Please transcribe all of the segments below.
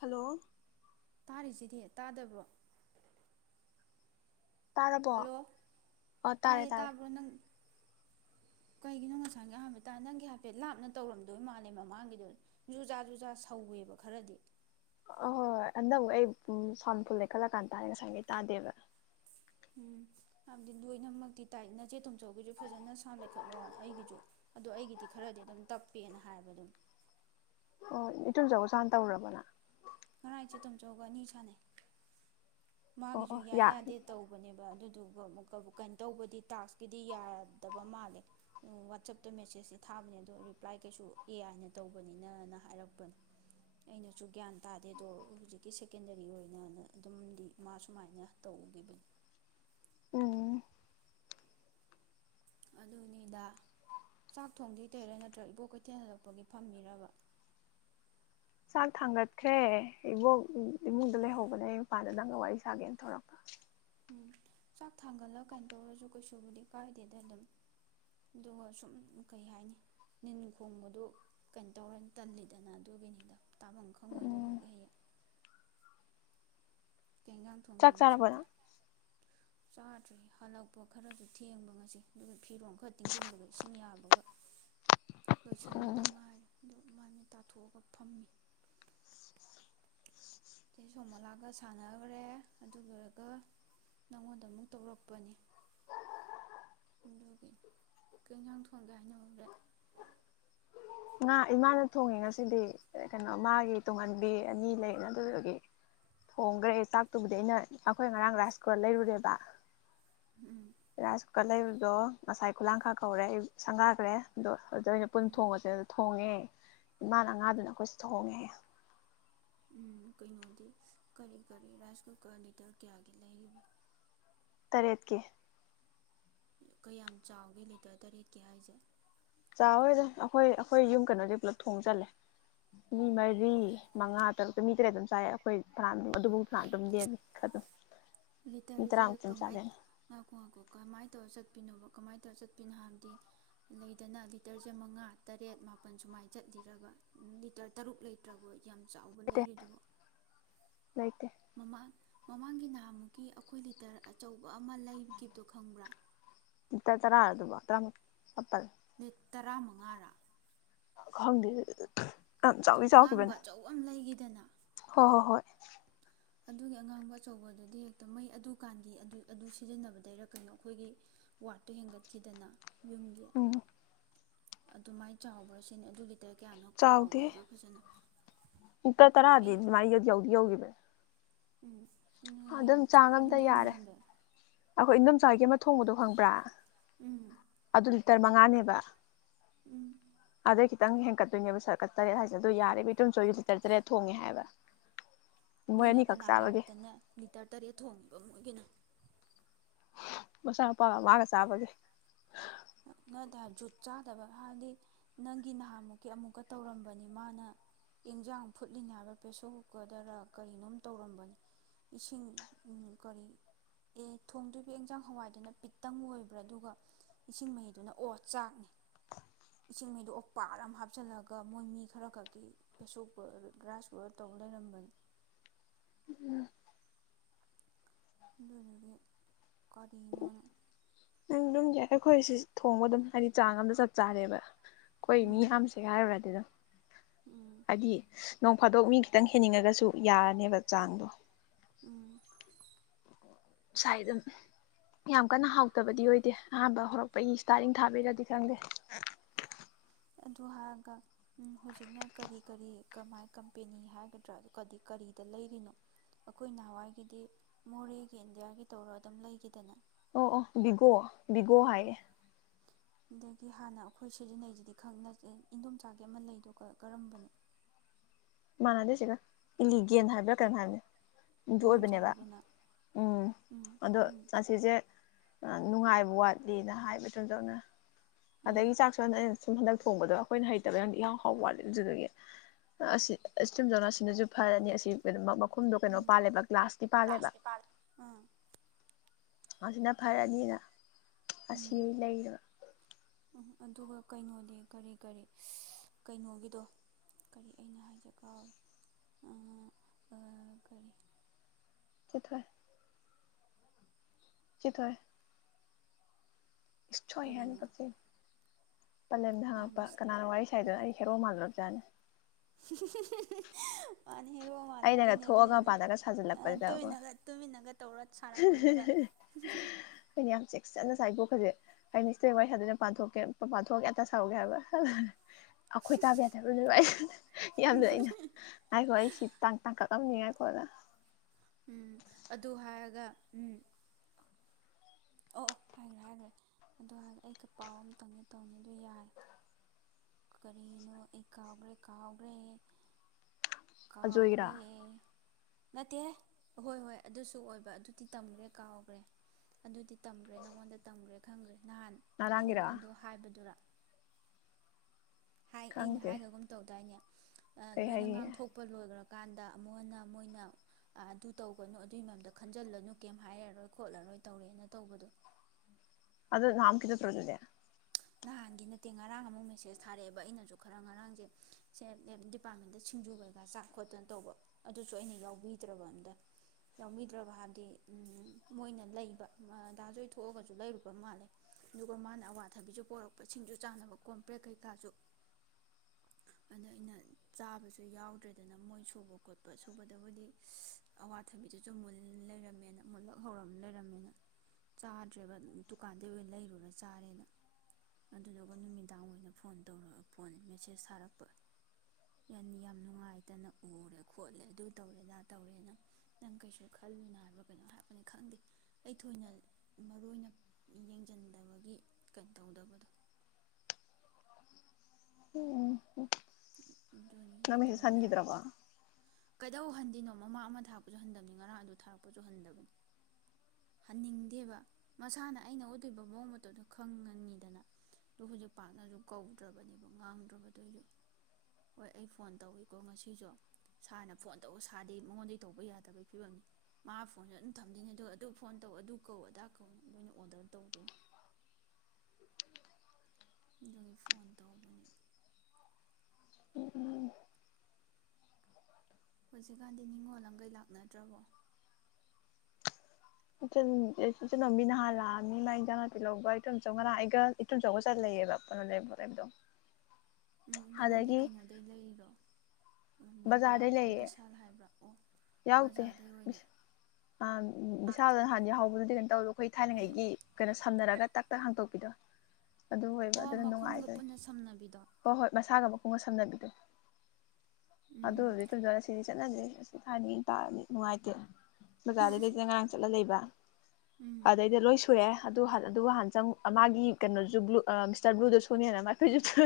Hello ꯇꯥꯔꯤꯁꯤꯗꯤ ꯇꯥꯗꯕ꯭ꯔꯣ ꯇꯥꯔꯕꯣ ꯍꯜꯂꯣ ꯑ ꯇꯥꯔꯦ ꯇꯥꯏꯌꯦ ꯇꯥꯔꯦ ꯇꯥꯕ꯭ꯔꯣ ꯅꯪ ꯀꯩꯔꯤꯒꯤꯅꯣ ꯉꯁꯥꯒꯩ ꯑꯍꯥꯟꯕꯗ ꯇꯥ ꯅꯪꯒꯤ ꯍꯥꯏꯐꯦꯠ ꯂꯥꯞꯅ ꯇꯧꯔꯝꯗꯣꯏ ꯃꯥꯜꯂꯦ ꯃꯃꯥꯡꯒꯤꯗꯣ ꯖꯨꯖꯥ ꯖꯨꯖꯥ ꯁꯧꯋꯦꯕ ꯈꯔꯗꯤ ꯑꯍꯣꯏ ꯍꯣꯏ ꯍꯟꯗꯃꯨꯛ ꯑꯩ ꯁꯥꯎꯟ ꯐꯨꯜ ꯂꯩꯈꯠꯂꯥ ꯀꯟꯗ ꯇꯥꯏ ꯉꯁꯥꯏꯒꯩ ꯇꯥꯗꯦꯕ ꯎꯝ ꯍꯥꯏꯕꯗꯤ ꯂꯣꯏꯅꯃꯛꯇꯤ ꯇꯥꯏ ꯅꯆꯦ ꯇꯨꯝꯆꯧꯕꯤꯒꯤꯁꯨ ꯐꯖꯅ ꯁꯥꯎꯟꯗ ꯂꯩꯈꯠꯂꯣ ꯑꯩꯒꯤꯁꯨ ꯑꯗꯣ ꯑꯩꯒꯤꯗꯤ ꯈꯔꯗꯤ ꯑꯗꯨꯝ ꯇꯞꯄꯦꯅ ꯍꯥꯏꯕ ꯑꯗꯨꯝ ꯑꯣ ꯏꯗꯣꯝꯆꯥꯒꯁꯨ ꯍꯥꯟꯅ ꯇꯧꯔꯕ ꯅꯪ ꯉꯔꯥꯡ ꯏꯆꯦ ꯇꯣꯝꯆꯧꯒ ꯑꯅꯤ ꯁꯥꯟꯅꯩ ꯑꯣ ꯃꯥꯒꯤꯁꯨ ꯑꯣ ꯌꯥꯏ ꯌꯥ ꯌꯥꯗꯦ ꯇꯧꯕꯅꯦꯕ ꯑꯗꯨ ꯑꯗꯨꯒ ꯃꯨꯛꯀ ꯀꯩꯅꯣ ꯇꯧꯕꯗꯤ ꯇꯥꯛꯁꯀꯤꯗꯤ ꯌꯥꯗꯕ ꯃꯥꯜꯂꯦ ꯋꯥꯆꯞꯇ ꯃꯦꯁꯦꯁꯇꯤ ꯊꯥꯕꯅꯦ ꯑꯗꯣ ꯔꯤꯄ꯭ꯂꯥꯏ ꯀꯩꯁꯨ ꯑꯦ ꯏꯥꯏ ꯅ ꯇꯧꯕꯅꯤꯅ ꯍꯥꯏꯔꯛꯄꯅꯦ ꯑꯩꯅꯁꯨ ꯒ꯭ꯌꯥꯟ ꯇꯥꯗꯦ ꯑꯗꯣ ꯍꯧꯖꯤꯛꯀꯤ ꯁꯦꯀꯦꯟꯗꯔꯤ ꯑꯣꯏꯅ ꯑꯗꯨꯝꯗꯤ ꯃꯥ ꯁꯨꯃꯥꯏꯅ ꯇꯧꯒꯤꯕ ꯎꯝ ꯑꯗꯨꯅꯤꯗ ꯆꯥꯛ ꯊꯣꯡꯗꯩ ꯇꯩꯏꯔꯣ ꯅꯠꯇ꯭ꯔ ꯏꯕꯣꯛ ꯀꯩꯊꯦꯜ ꯍꯜꯂꯛꯄꯒꯤ ꯐꯝꯃꯤꯔꯕ ꯆꯥꯛ ꯊꯥꯡꯒꯠꯈ꯭ꯔꯦ ꯏꯕꯣꯛ ꯏꯃꯨꯡꯗ ꯂꯩꯍꯧꯕꯅꯦ ꯑꯩ ꯃꯄꯥꯟꯗ ꯅꯪꯒ ꯋꯥꯔꯤ ꯁꯥꯒꯦꯅ ꯊꯣꯔꯛꯄ ꯎꯝ ꯆꯥꯛ ꯊꯥꯡꯒꯠꯂ ꯀꯩꯟ ꯇꯧꯔꯁꯨ ꯀꯩꯁꯨꯕꯨꯗꯤ ꯀꯥꯏꯗꯦꯗ ꯗꯨꯝ ꯑꯗꯨꯒ ꯁꯨꯝ ꯀꯩ ꯍꯥꯏꯅꯤ ꯅꯤꯟ ꯈꯣꯡꯕꯗꯣ ꯀꯩꯅꯣ ꯇꯧꯔꯅꯤ ꯇꯜꯂꯤꯗꯅ ꯑꯗꯨꯒꯤꯅꯤꯗ ꯇꯥꯚꯝ ꯎꯝ ꯈꯪꯉꯣꯏꯗꯕꯒꯤ ꯍꯌꯦꯡ ꯀꯩ ꯍꯦꯟꯖꯥꯡ ꯆꯥꯛ ꯊꯣꯡꯗꯣꯏꯕ ꯆꯥꯔꯕꯣ ꯆꯥꯛꯅ ꯅꯪ ꯆꯥꯗꯔ꯭ꯤ ꯍꯜꯂꯛꯄ ꯈꯔꯁꯨ ꯊꯦꯡꯕ ꯉꯁꯤ ꯑꯗꯨꯒꯤ ꯐꯤꯔꯣꯡ ꯈꯨꯠ ꯇꯤꯡꯁꯤꯟꯕꯒ ꯏꯁꯤꯡ ꯌꯥꯕ [unintelligible] ꯂꯣꯏꯁꯤꯟꯕꯗ ꯎꯝ ꯉꯥꯏꯔꯤ ꯑꯗꯨ ꯃꯥꯏ-ꯃꯤꯠ ꯇꯥꯊꯣꯛꯑꯒ ꯐꯝꯃꯤ ꯆꯦ ꯁꯣꯃꯣꯂꯥꯒ ꯁꯥꯟꯅꯧꯔꯦ ꯑꯗꯨ ꯂꯣꯏꯔꯒ ꯅꯪꯉꯣꯟꯗ ꯑꯃꯨꯛ ꯇꯧꯔꯛꯄꯅꯤ ꯑꯗꯨꯒꯤ ꯀꯩ ꯍꯦꯟꯖꯥꯡ ꯊꯣꯡꯒꯦ ꯍꯥꯏꯅꯣ [unintelligible] ꯉꯥ ꯏꯃꯥꯅ ꯊꯣꯡꯉꯦ ꯉꯁꯤꯗꯤ ꯀꯩꯅꯣ ꯃꯥꯒꯤ ꯇꯨꯡꯍꯟꯕꯤ ꯑꯅꯤ ꯂꯩꯅ ꯑꯗꯨꯗꯒꯤ ꯊꯣꯡꯈ꯭ꯔꯦ ꯆꯥꯛꯇꯨꯕꯨꯗꯤ ꯑꯩꯅ ꯑꯩꯈꯣꯏ ꯉꯔꯥꯡ ꯔꯥꯏꯁ ꯀꯨꯀꯔ ꯂꯩꯔꯨꯔꯦꯕ ꯎꯝ ꯔꯥꯏꯁ ꯀꯨꯀꯔ ꯂꯩꯌꯨ ꯗꯣ ꯉꯁꯥꯏ ꯈꯨꯂꯥꯡꯈꯥꯡ ꯀꯧꯔꯦ ꯑꯌꯨꯛ ꯁꯪꯒꯥꯈ꯭ꯔꯦ ꯑꯗꯣ ꯑꯗꯨꯗ ꯑꯣꯏꯅ ꯄꯨꯟ ꯎꯝ ꯊꯣꯡꯉꯁꯦ ꯑꯗꯨ ꯉꯦ ꯏꯃꯥꯅ ꯉꯥꯗꯨꯅ ꯑꯩꯈꯣꯏꯁꯤ ꯊꯣꯡꯉꯦ ꯎꯝ ꯀꯩꯅꯣꯗꯤ ꯀꯔꯤ ꯀꯔꯤ ꯔꯥꯏꯁ ꯀꯨꯀꯔ ꯂꯤꯇꯔ ꯀꯌꯥꯒꯤ ꯂꯩꯔꯤꯕ ꯔꯦꯠꯀꯤ ꯀꯌꯥꯝ ꯆꯥꯎꯒꯦ ꯂꯤꯇꯔ ꯇꯔꯦꯠꯀꯤ ꯍꯥꯏꯁꯦ ꯆꯥꯎꯏꯗ ꯑꯩꯈꯣꯏ ꯑꯩꯈꯣꯏ ꯌꯨꯝ ꯀꯩꯅꯣꯁꯦ ꯄꯨꯂꯞ ꯊꯣꯡ ꯆꯜꯂꯦ ꯃꯤ ꯃꯔꯤ ꯃꯉꯥ ꯇꯔꯨꯛꯇ ꯃꯤ ꯇꯔꯦꯠ ꯑꯗꯨꯝ ꯆꯥꯏ ꯑꯩꯈꯣꯏ ꯐꯅꯥꯝ ꯑꯗꯨꯝ ꯂꯦꯝꯃꯦ ꯈ ꯗꯨꯝ ꯂꯤꯇꯔꯁꯦ ꯀꯃꯥꯏ ꯉꯥꯏꯈꯣ ꯉꯥꯏꯈꯣ ꯀꯃꯥꯏ ꯇꯧꯔ ꯆꯠ [unintelligible] ꯀꯃꯥꯏ ꯇꯧꯔ ꯆꯠꯄꯤꯅꯣ ꯍꯥꯏꯕꯗꯤ ꯂꯩꯗꯅ ꯂꯤꯇꯔꯁꯦ ꯃꯉꯥ ꯇꯔꯦꯠ ꯃꯥꯄꯟ ꯁꯨꯃꯥꯏꯅ ꯆꯠꯂꯤꯔꯕ ꯂꯤꯇꯔ ꯇꯔꯨꯛ ꯂꯩꯇ꯭ꯔꯕꯣ ꯌꯥꯝ ꯆꯥꯎꯕ ꯂꯩꯔꯤꯗꯨꯕꯨ ꯂꯩꯇꯦ ꯃꯃꯥꯡ ꯃꯃꯥꯡꯒꯤ ꯅꯍꯥꯃꯨꯛꯀꯤ ꯑꯩꯈꯣꯏ ꯂꯤꯇꯔ ꯑꯆꯧꯕ ꯑꯃ ꯂꯩꯒꯤꯗꯣ ꯈꯪꯕ꯭ꯔꯥ ꯇꯔ ꯇꯔꯥ ꯔꯥ ꯗꯨꯕꯣ ꯇꯔ꯭ꯪ ꯃꯄꯟ ꯃꯤꯠ ꯇꯔꯥꯃꯉꯥꯔ ꯈꯪꯗꯦ ꯌꯥꯝ ꯆꯥꯎꯗꯤ ꯑꯉꯥꯡꯕ ꯆꯥꯎꯒꯤꯕꯅꯦ ꯑꯆꯧꯕ ꯑꯃ ꯂꯩꯈꯤꯗꯅ ꯍꯣ ꯍꯣ ꯍꯣꯏ ꯑꯗꯨꯒꯤ ꯑꯉꯥꯡꯕ ꯑꯆꯧꯕꯗꯨꯗꯤ ꯍꯦꯛꯇ ꯃꯩ ꯑꯗꯨꯀꯥꯟꯒꯤ ꯑꯗꯨ ꯁꯤꯖꯤꯟꯅꯕꯗꯩꯔ ꯀꯩꯅꯣ ꯑꯩꯈꯣꯏꯒꯤ ꯋꯥꯔꯗꯠꯇꯣ ꯍꯦꯟꯒꯠꯈꯤꯗꯅ ꯑꯣ ꯑꯗꯨꯃꯥꯏ ꯆꯥꯎꯕ꯭ꯔꯥ ꯁꯤꯅꯤ ꯑꯗꯨꯒꯤ [unintelligible] ꯀꯌꯥꯅꯣ ꯀꯥꯎꯈ꯭ꯔꯦꯕ ꯐꯖꯅ ꯎꯛꯇꯔ ꯇꯔꯥꯗꯤ ꯑꯩ ꯑꯗꯨꯃꯥꯏ ꯌꯩꯗꯤ ꯌꯧꯒꯤꯕꯅꯦ ꯎꯝ ꯅꯣꯏ ꯌꯥꯝ ꯑꯗꯨꯝ ꯆꯥꯡ ꯑꯝꯗ ꯆꯥꯎꯔꯝꯗꯣꯏ ꯌꯥꯔꯦ ꯃꯥꯟꯕ ꯑꯩꯈꯣꯏ ꯏꯗꯣꯝꯆꯥꯒꯤ ꯑꯃ ꯊꯣꯡꯕꯗꯣ ꯈꯪꯕ꯭ꯔꯥ ꯎꯝ ꯑꯗꯨ ꯇꯔ ꯃꯉꯥꯅꯦꯕ ꯎꯝ ꯗꯩ ꯈꯤꯇꯪ ꯍꯦꯟꯒꯠꯇꯣꯏꯅꯦꯕ ꯁꯀꯠ ꯇꯔꯦꯠ ꯍꯥꯏꯁꯦ ꯑꯗꯨ ꯌꯥꯔꯦꯈꯩ ꯇꯨꯝ ꯁꯣꯏ ꯂꯤꯇꯔ ꯇꯔꯦꯠ ꯊꯣꯡꯉꯦ ꯍꯥꯏꯕ ꯃꯣꯏ ꯃꯣꯏꯅ ꯑꯅꯤꯈꯛ ꯀꯅꯥ ꯆꯥꯕꯒꯤ ꯂꯥꯛꯇꯅ ꯂꯤꯇꯔ ꯇꯔꯦꯠ ꯊꯣꯡꯉꯤꯕ ꯃꯣꯏꯒꯤꯅ ꯃꯆꯥꯥ ꯅꯨꯄꯥ ꯃꯥꯒ ꯆꯥꯕꯒꯤ ꯗꯦ ꯖꯨꯠ ꯆꯥꯗꯕ ꯍꯥꯏꯗꯤ ꯅꯪꯒꯤ ꯅꯍꯥꯃꯨꯛꯀꯤ ꯑꯃꯨꯛꯀ ꯇꯧꯔꯝꯕꯅꯤ ꯃꯥꯅ ꯑꯦꯟꯖꯥꯡ ꯐꯨꯠꯂꯤꯅꯤ ꯍꯥꯏꯕ ꯄ꯭ꯦꯁꯨꯝ ꯀꯨꯀꯔꯗꯔ ꯀꯔꯤꯅꯣꯝ ꯇꯧꯔꯝꯕꯅꯤ ꯏꯁꯤꯡ ꯀꯔꯤ ꯑꯦ ꯊꯣꯡꯗꯣꯏꯕ ꯏꯟꯖꯥꯡ ꯍꯋꯥꯏꯗꯨꯅ ꯄꯤꯠꯇꯪ ꯑꯣꯏꯕ꯭ꯔꯥ ꯑꯗꯨꯒ ꯏꯁꯤꯡ ꯃꯩꯗꯨꯅ ꯑꯣ ꯆꯥꯛꯅꯤ ꯏꯁꯤꯡ ꯃꯩꯗꯨ ꯑꯣ ꯄꯥꯔ ꯑꯃ ꯍꯥꯞꯆꯤꯜꯂꯒ ꯃꯣꯏ ꯃꯤ ꯈꯔ ꯈꯛꯀꯤ ꯄ꯭ꯔꯦꯁꯔ ꯀꯨꯀꯔ ꯔꯥꯏꯁ ꯀꯨꯀꯔ ꯇꯧ ꯂꯩꯔꯝꯕꯅꯤ ꯑꯗꯨꯒꯤꯗꯤ ꯀꯔꯤꯅꯣꯅ ꯅꯪ ꯑꯗꯨꯝ ꯌꯥꯏꯈꯩ ꯈꯣꯏꯁꯤ ꯊꯣꯡꯕ ꯑꯗꯨꯝ ꯍꯥꯏꯗꯤ ꯆꯥꯡ ꯑꯝꯗ ꯆꯞ ꯆꯥꯔꯦꯕ ꯀꯣꯏ ꯃꯤ ꯎꯝ ꯌꯥꯝꯁꯦ ꯍꯥꯏꯔꯨꯔ ꯑꯗꯝ ꯎꯝ ꯑꯗꯤ ꯅꯣꯡ ꯐꯥꯗꯣꯛ ꯃꯤ ꯈꯤꯇꯪ ꯍꯦꯟꯅꯤꯡꯉꯒꯁꯨ ꯌꯥꯔꯅꯦꯕ ꯆꯥꯡꯗꯣ ꯎꯝ ꯉꯁꯥꯏ ꯑꯗꯨꯝ ꯌꯥꯝ ꯀꯟꯅ ꯍꯥꯎꯇꯕꯗꯤ ꯑꯣꯏꯗꯦ ꯑꯍꯥꯟꯕ ꯍꯧꯔꯛꯄꯒꯤ ꯏꯁꯇꯥꯔꯤꯡ ꯊꯥꯕꯤꯔꯗꯤ ꯈꯪꯗꯦ ꯑꯗꯨ ꯍꯥꯏꯔꯒ ꯍꯧꯖꯤꯛꯅ ꯀꯔꯤ ꯀꯔꯤ ꯀꯃꯥꯏ ꯀꯝꯄꯦꯅꯤ ꯍꯥꯏꯒꯗ꯭ꯔꯥ ꯀꯗꯤ ꯀꯔꯤꯗ ꯂꯩꯔꯤꯅꯣ ꯑꯩꯈꯣꯏ ꯅꯍꯥꯟꯋꯥꯏꯒꯤꯗꯤ ꯃꯣꯔꯦꯒꯤ ꯏꯟꯗꯤꯌꯥꯒꯤ ꯇꯧꯔ ꯑꯗꯨꯝ ꯂꯩꯈꯤꯗꯅ ꯑꯣ ꯑꯣ ꯕꯤꯒꯣ ꯕꯤꯒꯣ ꯍꯥꯏꯌꯦ ꯑꯗꯒꯤ ꯍꯥꯟꯅ ꯑꯩꯈꯣꯏ ꯁꯤꯖꯤꯟꯅꯩꯁꯤꯗꯤ ꯈꯪ ꯅꯦ ꯏꯟꯗꯣꯝ ꯆꯥꯒꯦ ꯑꯃ ꯂꯩꯗꯣꯒ ꯀ ꯀꯔꯝꯕꯅꯣ ꯃꯥꯟꯅꯗꯦ ꯁꯤꯒ ꯏꯂꯤꯒꯦꯜ ꯍꯥꯏꯕ꯭ꯔꯥ ꯀꯩꯅꯣ ꯍꯥꯏꯕꯅꯦ ꯑꯗꯨ ꯑꯣꯏꯕꯅꯦꯕ ꯏꯟꯗꯣꯝꯆꯥꯒꯤꯗꯨꯅ ꯎꯝ ꯎꯝ ꯑꯗꯣ ꯎꯝ ꯑꯁꯤꯁꯦ ꯅꯨꯡꯉꯥꯏꯕ ꯋꯥꯠꯂꯤꯅ ꯍꯥꯏꯕ ꯗꯨꯗꯧꯅ ꯎꯝ ꯑꯗꯩ ꯆꯥꯛꯁꯨ ꯁꯨꯝ ꯍꯟꯗꯛ ꯊꯣꯡꯕꯗ ꯑꯩꯈꯣꯏꯅ ꯍꯩꯇꯕꯔ ꯈꯪꯗꯦ ꯏꯍꯥꯎ ꯍꯥꯎ ꯋꯥꯠꯂꯦ ꯑꯗꯨꯗꯒꯤ ꯑꯁꯤ ꯏꯁꯇꯨꯝꯖꯧꯅꯥ ꯑꯁꯤꯅꯁꯨ ꯐꯔꯅꯤ ꯑꯁꯤ ꯀꯝꯃꯛ ꯃꯈꯨꯝꯗꯣ ꯀꯩꯅꯣ ꯎꯝ ꯄꯥꯜꯂꯦꯕ ꯒ꯭ꯂꯥꯁꯀꯤ ꯄꯥꯜꯂꯦꯕ ꯑꯥ ꯁꯤꯅ ꯐꯔꯅꯤꯅ ꯎꯝ ꯑꯁꯤ ꯂꯩꯔꯕ ꯎꯝ ꯑꯗꯨꯒ ꯀꯩꯅꯣꯗꯤ ꯀꯔꯤ ꯀꯔꯤ ꯀꯩꯅꯣꯒꯤꯗꯣ ꯀꯔꯤ ꯑꯩꯅ ꯍꯥꯏꯖ ꯀꯥꯎꯔꯦ ꯀꯔꯤ ꯆꯠꯊꯣꯛ ꯑꯦ ꯆꯠꯊꯣꯏ ꯏꯁ ꯁꯣꯏꯌꯥ ꯅꯤ ꯀꯔꯤꯅꯣ ꯀꯛꯇꯦ ꯄꯂꯦꯝꯗ ꯃꯥꯅ ꯍꯪꯉꯛꯄ ꯀꯅꯥꯅ ꯋꯥꯔꯤ ꯁꯥꯏꯗꯣ ꯑꯩ ꯈꯦꯔꯣ ꯃꯥꯜꯂꯨꯔꯝ ꯆꯅꯤ [inaudible] ꯍꯦꯔꯣ ꯑꯩꯅꯒ ꯃꯥꯜꯂꯝꯅꯤꯅꯦ ꯊꯣꯛꯑꯒ ꯑꯗꯨꯅꯅꯦ ꯃꯄꯥꯟꯗꯒ ꯇꯨꯃꯤꯟꯅ ꯇꯨꯃꯤꯟꯅꯒ ꯇꯧꯔ ꯁꯥꯔꯛꯄꯗꯨꯗ ꯑꯩꯩꯅ ꯌꯥꯝ ꯆꯦꯛ ꯆꯠꯅ ꯆꯥꯏ ꯄꯣꯛꯈꯁꯦ ꯍꯥꯏꯅꯤ ꯏꯁꯇ ꯋꯥꯔꯤ ꯁꯥꯗꯣꯏꯅꯦ ꯃꯄꯥꯟꯊꯣꯛꯀꯦ ꯄꯥꯟꯊꯣꯛꯑꯒꯦ ꯑꯝꯇ ꯁꯥꯎꯔꯧꯒꯦ ꯍꯥꯏꯕ ꯑꯈꯣꯏ ꯇꯥꯕ ꯌꯥꯗꯕ ꯂꯩꯕ ꯑꯩ ꯌꯥꯝꯅ ꯑꯩꯅ ꯉꯥꯏꯈꯣ ꯑꯩ ꯁꯤ ꯇꯥꯡ ꯇꯥꯡꯀꯛ ꯑꯝꯅꯤꯉꯥꯏ ꯀꯣꯟꯅ ꯎꯝ ꯑꯗꯨ ꯍꯥꯏꯔꯒ ꯎꯝ ꯑꯣ-ꯑꯣ ꯍꯥꯏꯈ꯭ꯔꯦ - ꯍꯥꯏꯈ꯭ꯔꯦ ꯑꯗꯨ ꯑꯩꯒ ꯄꯥꯎ ꯑꯃ ꯇꯝꯒꯦ ꯇꯧꯅꯤ ꯑꯗꯨ ꯌꯥꯔꯦ ꯀꯔꯤꯅꯣ ꯑꯩ ꯀꯥꯎꯒꯔꯦ - ꯀꯥꯎꯒꯔꯦ ꯫ ꯑꯖꯣꯏꯒꯤꯔꯥ ꯀꯥꯎꯒꯔꯦ ꯫ ꯅꯠꯇꯦ ꯑ ꯍꯣꯏ - ꯍꯣꯏ ꯑꯗꯨꯁꯨ ꯑꯣꯏꯕ ꯑꯗꯨꯗꯤ ꯇꯝꯈ꯭ꯔꯦ ꯀꯥꯎꯈ꯭ꯔꯦ ꯑꯗꯨꯗꯤ ꯇꯝꯒꯔꯦ ꯅꯪꯉꯣꯟꯗ ꯇꯝꯒ꯭ꯔꯦ꯫ ꯅꯍꯥꯟ ꯑꯩꯅ ꯉꯔꯥꯡꯒꯤꯔꯥ ꯑꯗꯣ ꯍꯥꯏꯕꯗꯨꯔ? ꯍꯥꯏ ꯑꯩꯅ ꯈꯪꯗꯦ ꯍꯥꯏꯒꯒꯨꯝ ꯇꯧꯗꯥꯏꯅꯦ? ꯀꯩ ꯂꯣꯏꯅ ꯍꯥꯏꯈꯤꯒꯦ ꯉꯥꯡꯊꯣꯛꯄ ꯂꯣꯏꯒꯔꯝ ꯫ ꯀꯥꯟꯗ ꯑꯃꯨꯛ ꯍꯟꯅ ꯃꯣꯏꯅ ꯑꯗꯨ ꯇꯧꯒꯅꯨ ꯑꯗꯨꯒꯤ ꯃꯔꯝꯗ ꯈꯟꯖꯤꯜꯂꯅꯨ ꯀꯩꯝ ꯍꯥꯏꯔꯔꯣꯏ ꯈꯣꯠꯂꯔꯣꯏ ꯇꯧꯔꯦꯅ ꯇꯧꯕꯗꯣ꯫ ꯑꯗ ꯅꯍꯥꯟ ꯃꯨꯛꯀꯤꯗꯣ ꯅꯠꯇꯔꯣ ꯑꯗꯨꯗꯤ꯫ ꯅꯍꯥꯟꯒꯤ ꯅꯠꯇꯦ ꯉꯔꯥꯡ ꯑꯃꯨꯛ ꯃꯦꯁꯦꯁ ꯊꯥꯔꯛꯑꯦꯕ ꯑꯩꯅꯁꯨ ꯈꯔ ꯉꯔꯥꯡꯁꯦ ꯁꯦ ꯗꯤꯄꯥꯔꯠꯃꯦꯟꯗ ꯁꯤꯡꯖꯨꯕꯒ ꯆꯥꯛ ꯈꯣꯠꯇꯅ ꯇꯧꯕ ꯑꯗꯨꯁꯨ ꯑꯩꯅ ꯌꯥꯎꯕꯤꯗ꯭ꯔꯕ ꯑꯝꯗ ꯌꯥꯎꯕꯤꯗ꯭ꯔꯕ ꯍꯥꯏꯕꯗꯤ ꯃꯣꯏꯅ ꯂꯩꯕ ꯗꯥꯖꯣꯏ ꯊꯣꯛꯑꯒꯁꯨ ꯂꯩꯔꯨꯕ ꯃꯥꯜꯂꯦ ꯑꯗꯨꯒ ꯃꯥꯅ ꯑꯋꯥꯊꯕꯤꯖꯨ ꯄꯣꯔꯛꯄ ꯁꯤꯡꯖꯨ ꯆꯥꯅꯕ ꯀꯣꯝꯄ꯭ꯔꯦꯛ ꯀꯩꯀꯥꯁꯨ ꯑꯗ ꯑꯩꯅ ꯆꯥꯕꯁꯨ ꯌꯥꯎꯗ꯭ꯔꯦꯗꯅ ꯃꯣꯏ ꯁꯨꯕ ꯈꯣꯠꯄ ꯁꯨꯕꯗꯕꯨꯗꯤ ꯑꯋꯥꯊꯕꯤꯗꯨꯁꯨ ꯃꯨꯟ ꯂꯩꯔꯝꯃꯦꯅ ꯃꯨꯜꯂꯛ ꯍꯧꯔ ꯂꯩꯔꯝꯃꯦꯅ ꯆꯥꯗ꯭ꯔꯦꯕ ꯗꯨꯀꯥꯟꯗꯩ ꯑꯣꯏꯅ ꯂꯩꯔꯨꯔ ꯆꯥꯔꯦꯅ꯫ ꯑꯗꯨꯗꯨꯒ ꯅꯨꯃꯤꯗꯥꯡ ꯑꯣꯏꯅ ꯐꯣꯟ ꯇꯧꯔ ꯐꯣꯟ ꯃꯦꯁꯦꯖ ꯊꯥꯔꯛꯄ ꯌꯥꯅꯤ ꯌꯥꯝ ꯅꯨꯡꯉꯥꯏꯇꯅ ꯎꯔꯦ ꯈꯣꯠꯂꯦ ꯑꯗꯨ ꯇꯧꯔꯦ ꯑꯥꯗꯥ ꯇꯧꯔꯦꯅ ꯅꯪ ꯀꯩꯁꯨ ꯈꯜꯂꯨꯅ ꯍꯥꯏꯕ꯭ꯔꯥ ꯀꯩꯅꯣ ꯍꯥꯏꯕꯅꯤ ꯈꯪꯗꯦ ꯑꯩ ꯊꯣꯏꯅ ꯃꯔꯨ ꯑꯣꯏꯅ ꯌꯦꯡꯁꯤꯟꯗꯕꯒꯤ ꯀꯩꯅꯣ ꯇꯧꯗꯕꯗꯣ ꯎꯝ꯫ ꯑꯗꯨꯅꯤꯗ ꯅꯪ ꯃꯤꯁꯦꯖ ꯍꯟꯒꯤꯗꯔ꯭ꯕꯣ? ꯀꯩꯗꯧ ꯍꯟꯗꯣꯏꯅꯣ ꯃꯃꯥ ꯑꯃ ꯊꯥꯔꯛꯄꯁꯨ ꯍꯟꯗꯕꯅꯤ ꯉꯔꯥꯡ ꯑꯗꯨ ꯊꯥꯔꯛꯄꯁꯨ ꯍꯟꯗꯕꯅꯤ ꯍꯟꯅꯤꯡꯗꯦꯕ ꯃꯁꯥꯅ ꯑꯩꯅ ꯎꯠꯂꯤꯕ ꯃꯑꯣꯡ ꯃꯇꯧꯗꯣ ꯈꯪ ꯉꯟꯉꯤꯗꯅ ꯑꯗꯨ ꯍꯧꯖꯤꯛ ꯄꯥꯛꯅꯁꯨ ꯀꯧꯗ꯭ꯔꯕꯅꯦꯕ ꯉꯥꯡꯗ꯭ꯔꯕꯗꯨꯁꯨ ꯍꯣꯏ ꯑꯩ ꯐꯣꯟ ꯇꯧꯏꯤꯀꯣ ꯉꯁꯤꯁꯨ ꯁꯥꯔꯅ ꯐꯣꯟ ꯇꯧ ꯁꯥꯔꯗꯤ ꯃꯉꯣꯟꯗꯒꯤꯩ ꯇꯧꯕ ꯌꯥꯗꯕꯒꯤ ꯐꯤꯕꯝꯅꯤ ꯃꯥ ꯐꯣꯟꯁꯨ ꯑꯗꯨꯝ ꯊꯝꯗꯣꯏꯅꯤ ꯑꯗꯨꯒ ꯑꯗꯨ ꯐꯣꯟ ꯇꯧ ꯑꯗꯨ ꯀꯧ ꯑꯗꯥ ꯀꯧ ꯅꯣꯏꯅ ꯑꯣꯗꯔ ꯇꯧꯗꯣꯏꯅꯦ꯫ ꯑꯗꯨꯒꯤ ꯐꯣꯟ ꯇꯧꯕꯅꯦ꯫ ꯎꯝ ꯍꯧꯖꯤꯛꯀꯥꯟꯗꯤ ꯅꯤꯉꯣꯜꯈꯩ ꯂꯥꯛꯅꯗ꯭ꯔꯕꯣ? ꯏꯤꯆꯤꯜꯅꯥꯎ ꯃꯤ ꯅꯍꯥꯟꯂꯛꯑꯅꯤꯅ ꯏꯟꯖꯥꯡ ꯅꯥꯄꯤꯤ ꯂꯧꯕ ꯏꯇ ꯑꯆꯧ ꯉꯔꯥꯡ ꯑꯩꯒ ꯏꯇꯨꯝꯆꯧꯒ ꯆꯠ ꯂꯩꯌꯦꯕ ꯂꯩꯕꯗꯣ꯫ ꯎꯝ ꯅꯪꯒꯤ ꯑꯗꯒꯤ ꯀꯩꯅꯣꯗꯩ ꯂꯩꯔꯤꯔꯣ? ꯃꯦꯒꯥ ꯕꯖꯥꯔꯗꯩ ꯂꯩꯌꯦ ꯕꯤꯚꯤꯁꯥꯜ ꯍꯥꯏꯕ꯭ꯔꯥ ꯑꯣ! ꯌꯥꯎꯗꯦ ꯕꯖꯥꯔꯗꯩ ꯑꯣꯏꯅ ꯑꯥ ꯕꯤꯁꯥꯜꯗ ꯅꯍꯥꯟ ꯌꯥꯍꯥꯎꯕꯗꯨꯗꯤ ꯀꯩꯅꯣ ꯇꯧꯗꯣ ꯑꯩꯈꯣꯏ ꯎꯝ ꯊꯥꯏꯅꯉꯩꯒꯤ ꯀꯩꯅꯣ ꯁꯝꯅꯔꯒ ꯇꯛ ꯇꯛ ꯍꯥꯡꯇꯣꯛ ꯄꯤꯗꯣ ꯑꯗꯨ ꯑꯣꯏꯕ ꯑꯣ ꯑꯗꯨꯅ ꯃꯈꯨꯝꯒ ꯅꯨꯡꯉꯥꯏꯗꯣꯏꯅꯤ ꯄꯨꯟꯅ ꯁꯝꯅꯕꯤꯗꯣ ꯍꯣꯏ - ꯍꯣꯏ ꯃꯁꯥꯒ ꯃꯈꯣꯡ ꯒꯥ ꯁꯥ ꯁꯝꯅꯕꯤꯗꯣ꯫ ꯑꯗꯨ ꯎꯝ ꯑꯣꯏ [unintelligible] ꯁꯤꯗꯤ ꯆꯠꯅꯗꯔ꯭ꯦꯌꯦ꯫ ꯊꯥꯅꯤꯡ ꯇꯥꯔꯗꯤ ꯅꯨꯡꯉꯥꯏꯇꯦ꯫ ꯕꯖꯥꯔꯗꯒꯤ ꯑꯩꯖ ꯉꯔꯥꯡ ꯆꯠꯂ ꯂꯩꯕ꯫ ꯑꯗꯩꯗ ꯂꯣꯏ ꯊꯣꯛꯑꯦ ꯑꯗꯨ ꯑꯗꯨꯒ ꯍꯥꯟꯅ ꯆꯪ ꯃꯥꯒꯤ ꯀꯩꯅꯣꯁꯨ ꯕ꯭ꯂꯨ ꯃꯤꯁꯇꯔ ꯕ꯭ꯂꯨꯗ ꯁꯨꯅꯦꯅ ꯃꯥꯏꯈꯨꯁꯨ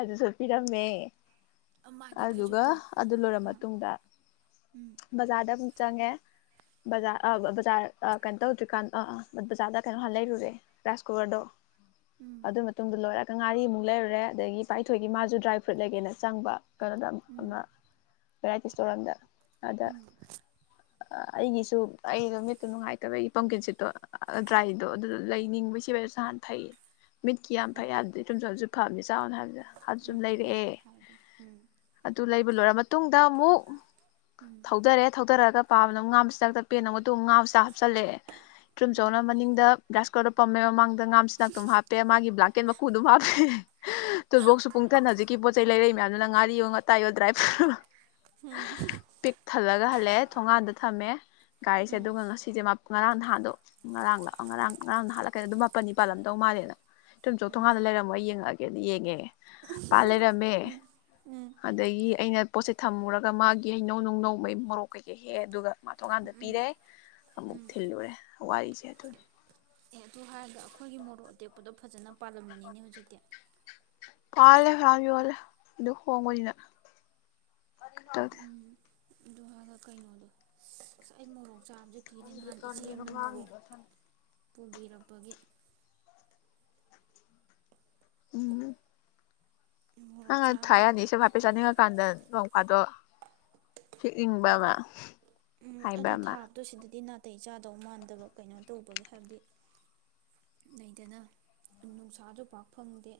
ꯑꯗꯨꯁꯨ ꯄꯤꯔꯝꯃꯦ꯫ ꯎꯝ ꯃꯥꯒꯤ ꯑꯗꯨꯒ ꯐꯩꯖꯨꯞꯇꯣ ꯑꯗꯨ ꯂꯣꯏꯔꯕ ꯑꯥ ꯃꯇꯨꯡꯗ ꯎꯝ ꯕꯥꯖꯥꯔꯗꯥ ꯑꯃꯨꯛ ꯆꯥꯡ ꯉꯦ꯫ ꯕꯖꯥꯔ ꯑꯥ ꯕꯖꯥꯔ ꯀꯩꯅꯣ ꯇꯧꯗ꯭ꯔꯤꯀꯥꯟꯗ ꯑ ꯕꯖꯥꯔꯗ ꯀꯩꯅꯣ ꯍꯥꯟꯅ ꯂꯩꯔꯨꯔꯦ ꯔꯥꯏꯁ ꯀꯨꯀꯔꯗꯣ꯫ ꯎꯝ ꯑꯗꯨ ꯃꯇꯨꯡꯗ ꯂꯣꯏꯔꯦ꯫ ꯀꯉꯥꯔꯤꯃꯨꯛ ꯂꯩꯔꯨꯔꯦ ꯑꯗꯒꯤ ꯄꯥꯏꯊꯣꯛꯏꯒꯤ ꯃꯥꯁꯨ ꯗ꯭ꯔꯥꯏ ꯐ꯭ꯔꯨꯠ ꯂꯩꯒꯦꯅ ꯆꯪꯕ ꯀꯩꯅꫭꯗ ꯑꯝ ꯎꯝ ꯑꯃ ꯚꯦꯔꯥꯏꯇꯤ ꯁꯇꯣꯔ ꯑꯝꯗ ꯑꯗ ꯎꯝ ꯑ ꯑꯩꯒꯤꯁꯨ ꯑꯩꯗꯨ ꯃꯤꯠꯇꯨ ꯅꯨꯡꯉꯥꯏꯇꯕꯩ ꯄꯝꯀꯤꯟ ꯁꯤꯠꯇꯣ ꯑ ꯗ꯭ꯔꯥꯏꯗꯣ ꯑꯗꯨꯗꫭ ꯂꯩ ꯅꯤꯡꯕꯩ ꯁꯤꯕꯁꯨ ꯍꯥꯟ ꯊꯩꯌꯦ ꯃꯤꯠꯀꯤ ꯌꯥꯝ ꯐꯩ ꯍꯥꯏꯕꯗꯤ ꯊꯨꯝꯖꯥꯖꯨ ꯐꯕꯅꯤ ꯆꯥꯎꯅ ꯍꯥꯏꯕꯗ ꯑꯗ ꯎꯝ ꯁꯨꯝ ꯎꯝ ꯎꯝ ꯎꯝ ꯂꯩꯔꯛꯑꯦ ꯍꯥꯏꯕꯅꯤ ꯑꯗꯨ ꯂꯩ ꯂꯣꯏꯔ ꯃꯇꯨꯡꯗ ꯑꯃꯨꯛ ꯎꯝ ꯊꯧꯗꯔꯦ ꯊꯧꯗꯔꯒ ꯄꯥꯕꯅ ꯑꯃꯨꯛ ꯉꯥ ꯃꯆꯥꯛ ꯇꯞꯄꯛꯑꯦꯅ ꯑꯗꯨꯃꯨꯛ ꯉꯥ ꯃꯆꯥ ꯆꯠꯂꯛꯑꯦ ꯇ꯭ꯔꯨꯝ ꯆꯧꯅ ꯎꯝ ꯃꯅꯤꯡꯗ ꯔꯥꯏꯁ ꯀꯨꯀꯔꯗ ꯄꯝꯃꯦ ꯃꯃꯥꯡ ꯗ ꯉꯥ ꯃꯁꯤꯟꯅ ꯇꯨꯝ ꯍꯥꯞꯄꯦ ꯃꯥꯒꯤ ꯕꯂꯥ ꯀꯩꯅ ꯃꯀꯨꯗꯨꯝ ꯍꯥꯞꯄ ꯍꯦ ꯍ ꯇꯨꯜꯕꫭꯛꯁꯁꯨ ꯄꯨꯡꯊꯟ ꯍꯧꯖꯤꯛꯀꯤ ꯄꯣ ꯆꯩ ꯂꯩꯔꯛ ꯎ ꯃꯌꯥꯝꯗꯨꯅ ꯉꯥꯔꯤꯌꯣ ꯉꯥꯛꯇꯥꯏꯌꯣ ꯗ꯭ꯔꯥꯏ ꯐ꯭ꯔꯨꯠ ꯑꫭ ꯎꯝ [unintelligible] ꯄꯤꯛ ꯊꯜꯂꯒ ꯍꯜꯂꯛꯑꯦ ꯊꯣꯡꯉꯥꯟꯗ ꯊꯝꯃꯦ ꯒꯥꯔꯤꯁꯦ ꯎꯝ ꯑꯗꯨꯒ ꯉꯁꯤꯁꯦ ꯃ ꯉꯔꯥꯡ ꯅꯍꯥꯟꯗꯣ ꯉꯔꯥꯡꯂꯥ ꯑꯣ ꯉꯔꯥꯡ ꯉꯔꯥꯡ ꯅꯍꯥꯟꯂꯥ ꯀꯩꯅꫭ ꯑꯗꯨ ꯃꯥꯄꯟꯅꯤ ꯄꯜꯂꯝ ꯗꯧ ꯃꯥꯜꯂꯦꯅ ꯊꯨꯝꯆꯣꯛ ꯊꯣꯡꯉꯥꯟꯅ ꯂꯩꯔꯝꯃꫭ ꯑꯩ ꯌꯦꯡꯉꯛ ꯀꯦꯅ ꯌꯦꯡꯉꯦ ꯄꯥꯜ ꯂꯩꯔꯝꯃꯦ ꯎꯝ ꯎꯝ ꯑꯗꯒꯤ ꯑꯩꯅ ꯄꯣꯠꯁꯦ ꯊꯝꯃꯨꯔꯒ ꯃꯥꯒꯤ ꯍꯩꯅꯧ ꯅꯨꯡꯅꯧ ꯃꯩ ꯃꯣꯔꯣꯛ ꯀꯩꯀꯩ ꯍꯦꯛꯑꯦ ꯑꯗꯨꯒ ꯃꯥ ꯊꫭꯡꯒꯥꯟꯗ ꯎꯝ ꯄꯤꯔꯦ ꯑꯃꯨꯛ ꯎꯝ ꯊꯤꯜꯂꯨꯔꯦ ꯋꯥꯔꯤꯁꯦ ꯑꯗꯨꯅꯤ ꯑꯦ ꯑꯗꯨ ꯍꯥꯏꯔꯒ ꯑꯈꯣꯏꯒꯤ ꯃꯣꯔꯣꯛ ꯑꯇꯦꯛꯄꯗꯣ ꯐꯖꯅ ꯄꯥꯜꯂꯝꯃꯅꯤꯅꯦ ꯍꯧꯖꯤꯛꯇꯤ ꯄꯥꯜꯂꯦ ꯐꯌꯥꯝ ꯌꫭꯜꯂꯦ ꯗꯨ ꯍꫭꯡꯕꯅꯤꯅ ꯎꯝ ꯑꯗꯨ ꯍꯥꯒ ꯀꯩꯅꯣꯗꯣ ꯁ ꯑꯩ ꯃꯣꯔꯣꯡꯇꫭ ꯆꯥꯕꯁꯦ ꯀꯤꯔꯦ ꯅꯍꯥꯟ ꯏꯆꯦꯅ ꯃꯣꯔꯣꯛ ꯄꯨꯕꯤꯔꯛꯄꯒꯤ ꯎꯝ ꯅ ꯃꯣꯔꯣꯛ ꯍꯥ ꯊꯥ ꯆꯥꯕꯗꯒꯤ ꯑꯩ ꯌꯗꯦꯄꯩꯁꯥ ꯆꯪꯉꯛꯀꯥꯟꯗ [unintelligible] ꯑꯗꯣ ꯍꯤꯛꯅꯤꯡꯕ ꯑꯃ ꯎꯝ ꯍꯥꯏꯕ ꯑꯗꯨ ꯑꯃ ꯊꯥꯕꯗꯣ ꯁꯤꯗꯗꯤ ꯅꯥꯇꯩ ꯆꯥꯗꯧ ꯃꯥꯟꯗꯕ ꯀꯩꯅꯣ ꯇꯧꯕꯒꯤ ꯍꯥꯏꯕꯗꯤ ꯂꯩꯗꯅ ꯅꯨꯡꯁꯥꯁꯨ ꯄꯥꯛ ꯐꯪꯗꯦ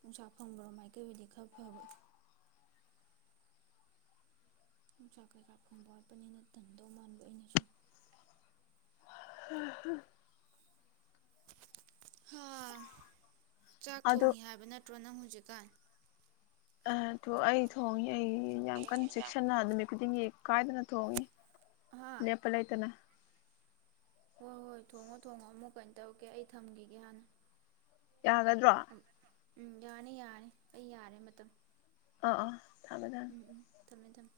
ꯅꯨꯡꯁꯥ ꯐꯪꯕ꯭ꯔ ꯃꯥꯏꯀꯩ ꯑꯣꯏꯗꯤ ꯈꯔ ꯐꯕ ꯅꯨꯡꯁꯥ ꯀꯩꯀꯥ ꯐꯣꯡꯕ ꯋꯥꯠꯄꯅꯤꯅ ꯇꯟꯗꯧ ꯃꯥꯟꯕ ꯑꯩꯅ ꯁꯨꯝ ꯍ ꯆꯥꯛ ꯑꯗꯣ ꯊꯣꯡꯉꯤ ꯍꯥꯏꯕ ꯅꯠꯇ꯭ꯔꯣ ꯅꯪꯍꯨ ꯖꯤꯀꯥꯟ ꯑ ꯇꯣ ꯑꯩ ꯊꯣꯉꯤ ꯑꯩ ꯌꯥꯝ ꯀꯟ ꯆꯦꯛꯁꯟꯅ ꯑꯗꯨꯃꯤ ꯈꯨꯗꯤꯡꯒꯤ ꯀꯥꯏꯗꯅ ꯊꯣꯡꯏ ꯍꯥ ꯂꯦꯞꯄꯂꯩꯇꯅ ꯍꯣꯏ ꯍꯣꯏ ꯊꯣꯡꯉꯣ ꯊꯣꯡꯉꯣ ꯑꯃꯨꯛ ꯀꯩꯅ ꯇꯧꯔꯀꯦ ꯑꯩ ꯊꯝꯈꯤꯒꯦ ꯍꯥꯟꯅ ꯌꯥꯒꯗ꯭ꯔꯣ ꯎꯝ ꯌꯥꯅꯤ ꯌꯥꯔꯅꯤ ꯑꯩ ꯌꯥꯔꯦ ꯃꯇꯝ ꯑꯥ ꯑꯥ ꯊꯝꯃꯦ ꯊꯝꯃꯦ ꯎꯝ ꯎꯝ ꯊꯃꯦ ꯊꯝꯃꯦ